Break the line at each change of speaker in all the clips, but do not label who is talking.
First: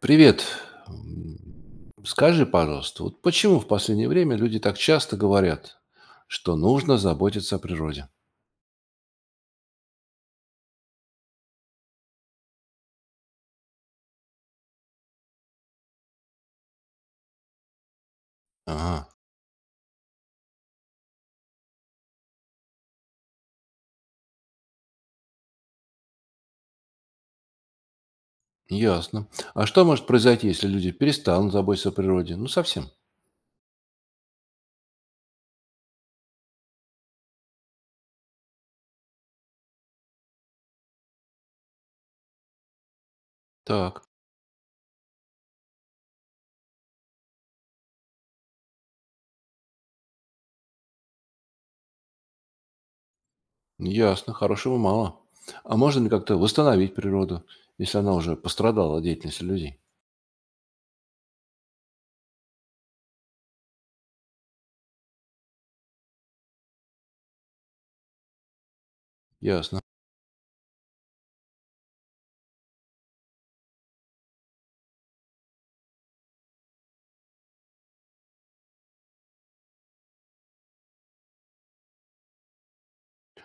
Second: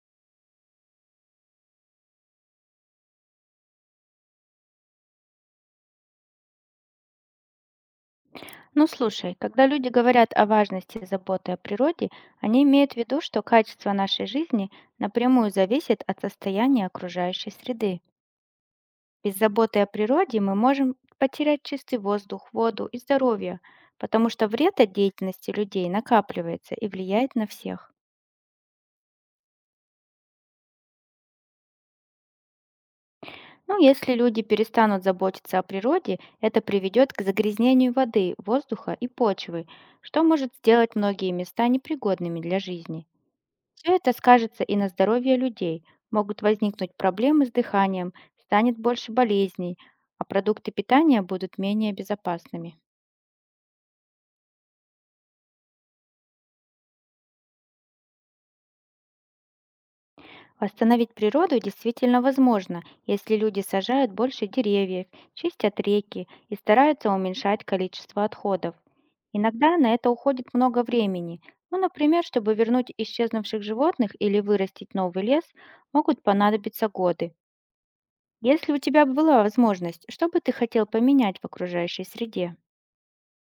Привет. М, Скажи, пожалуйста, вот почему в последнее время люди так часто говорят, что нужно заботиться о природе?
Ну слушай, когда люди говорят о важности заботы о природе, они имеют в виду, что качество нашей жизни напрямую зависит от состояния окружающей среды.
Ага,
Без заботы о природе мы можем потерять чистый воздух, воду и здоровье, потому что вред от деятельности людей накапливается и влияет на всех.
ясно. А что может произойти, если люди перестанут заботиться о природе? Ну, совсем.
Ну, если люди перестанут заботиться о природе, это приведет к загрязнению воды, воздуха и почвы, что может сделать многие места непригодными для жизни. Все
Так,
это скажется и на здоровье людей. Могут возникнуть проблемы с дыханием, станет больше болезней, а продукты питания будут менее безопасными.
ясно, хорошего мало. А можно ли как-то восстановить природу, если она уже пострадала от деятельности людей?
Восстановить природу действительно возможно, если люди сажают больше деревьев, чистят реки и стараются уменьшать количество отходов. Иногда
Ясно.
на это уходит много времени. Ну, например, чтобы вернуть исчезнувших животных или вырастить новый лес, могут понадобиться годы. Если у тебя была возможность, что бы ты хотел поменять в окружающей среде?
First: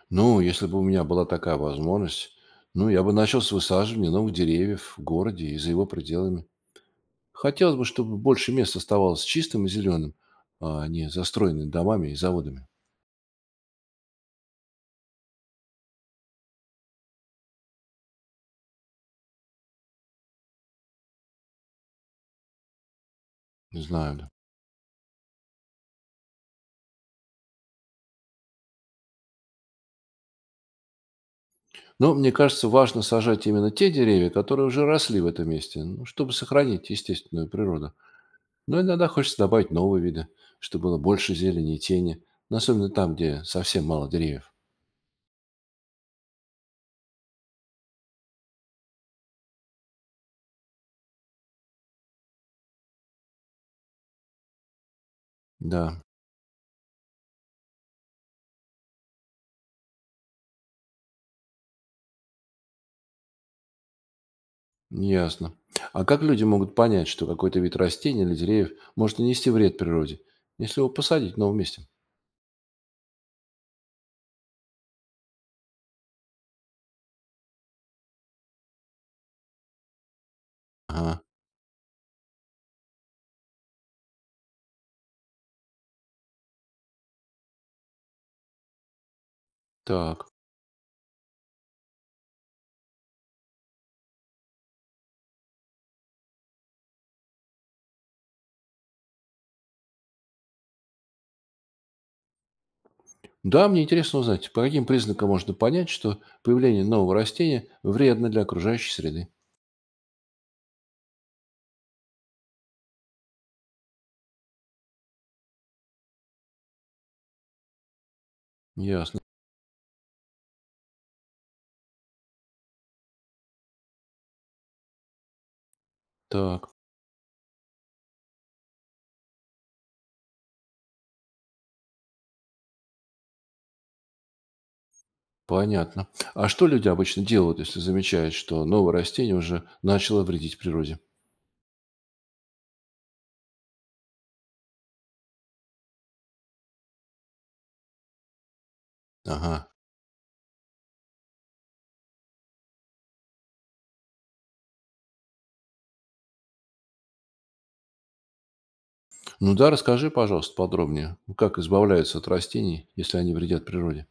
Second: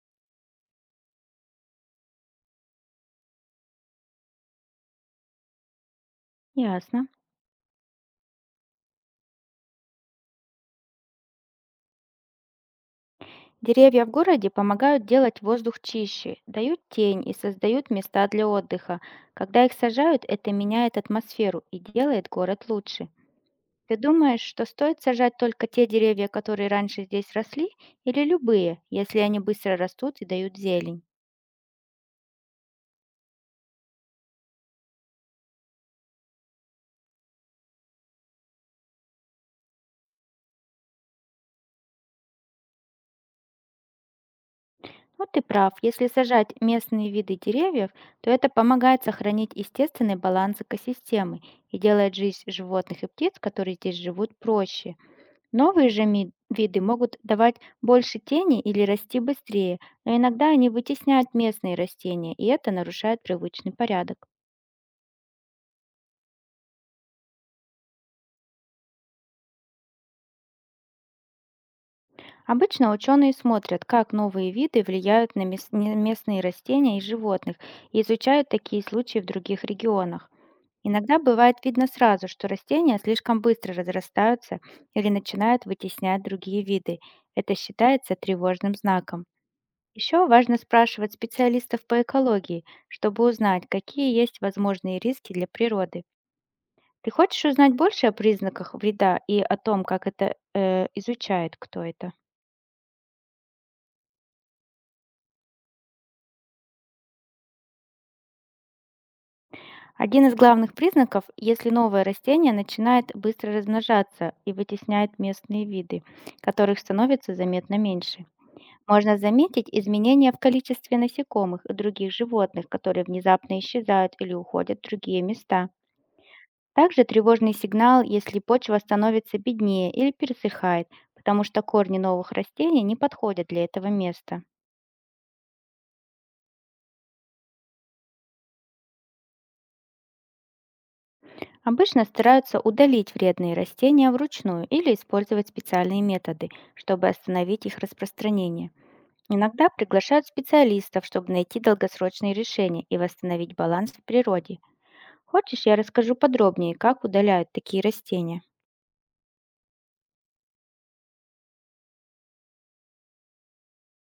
Ну, если бы у меня была такая возможность, ну, я бы начал с высаживания новых деревьев в городе и за его пределами.
Ясно.
Хотелось бы, чтобы больше мест оставалось чистым и зеленым, а не застроенным домами и заводами.
Деревья в городе помогают делать воздух чище, дают тень и создают места для отдыха. Когда их сажают, это меняет атмосферу и делает город лучше.
Не
Ты
знаю. Да.
думаешь, что стоит сажать только те деревья, которые раньше здесь росли, или любые, если они быстро растут и дают зелень?
Но мне кажется, важно сажать именно те деревья, которые уже росли в этом месте, ну, чтобы сохранить естественную природу. Но иногда хочется добавить новые виды, чтобы было больше зелени и тени, ну, особенно там, где совсем мало деревьев.
Вот ты прав. Если сажать местные виды деревьев, то это помогает сохранить естественный баланс экосистемы и делает жизнь животных и птиц, которые здесь живут, проще. Новые
Да,
же виды могут давать больше тени или расти быстрее, но иногда они вытесняют местные растения, и это нарушает привычный порядок.
ясно. А как люди могут понять, что какой-то вид растений или деревьев может нанести вред природе, если его посадить в новом месте?
Обычно ученые смотрят, как новые виды влияют на местные растения и животных, и изучают такие случаи в других регионах. Иногда
Ага,
бывает видно сразу, что растения слишком быстро разрастаются или начинают вытеснять другие виды. Это считается тревожным знаком. Еще
так.
важно спрашивать специалистов по экологии, чтобы узнать, какие есть возможные риски для природы. Ты хочешь узнать больше о признаках вреда и о том, как это изучает кто это?
Да, мне интересно узнать, по каким признакам можно понять, что появление нового растения вредно для окружающей среды.
Один из главных признаков, если новое растение начинает быстро размножаться и вытесняет местные виды, которых становится заметно меньше. Можно
Ясно.
заметить изменения в количестве насекомых и других животных, которые внезапно исчезают или уходят в другие места.
Так,
Также тревожный сигнал, если почва становится беднее или пересыхает, потому что корни новых растений не подходят для этого места.
понятно. А что люди обычно делают, если замечают, что новое растение уже начало вредить природе?
Обычно стараются удалить вредные растения вручную или использовать специальные методы, чтобы остановить их распространение. Иногда
Ага.
приглашают специалистов, чтобы найти долгосрочные решения и восстановить баланс в природе. Хочешь, я расскажу подробнее, как удаляют такие растения?
Ну да, расскажи, пожалуйста, подробнее, ну, как избавляются от растений, если они вредят природе.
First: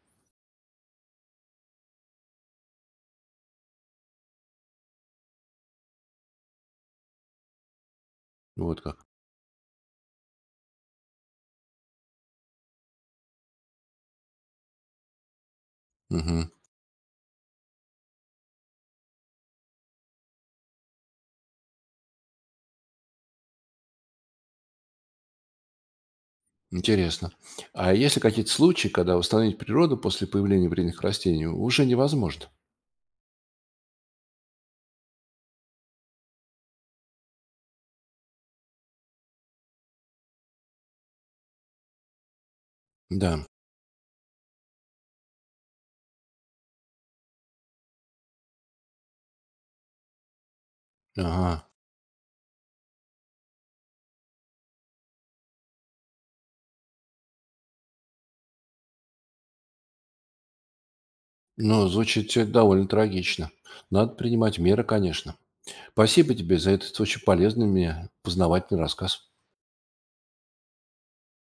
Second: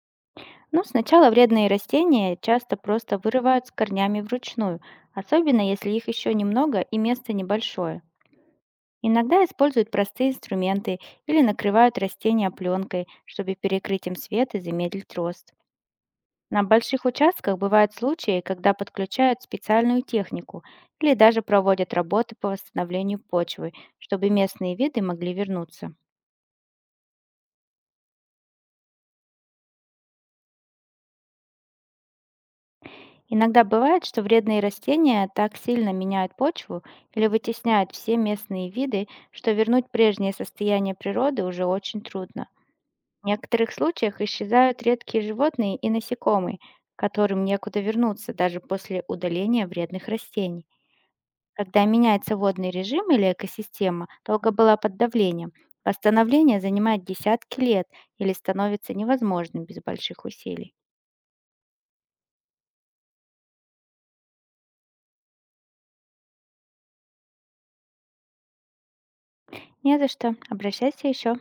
Но сначала вредные растения часто просто вырывают с корнями вручную, особенно если их еще немного и место небольшое.
Вот как.
Иногда используют простые инструменты или накрывают растения пленкой, чтобы перекрыть им свет и замедлить рост.
Угу.
На больших участках бывают случаи, когда подключают специальную технику или даже проводят работы по восстановлению почвы, чтобы местные виды могли вернуться.
Интересно. А есть ли какие-то случаи, когда восстановить природу после появления вредных растений уже невозможно?
Иногда бывает, что вредные растения так сильно меняют почву или вытесняют все местные виды, что вернуть прежнее состояние природы уже очень трудно. В
Да.
некоторых случаях исчезают редкие животные и насекомые, которым некуда вернуться даже после удаления вредных растений.
Ага.
Когда меняется водный режим или экосистема, долго была под давлением, восстановление занимает десятки лет или становится невозможным без больших усилий.
Ну, звучит все это довольно трагично. Надо принимать меры, конечно. Спасибо тебе за этот очень полезный мне познавательный рассказ.
Не за что. Обращайся еще.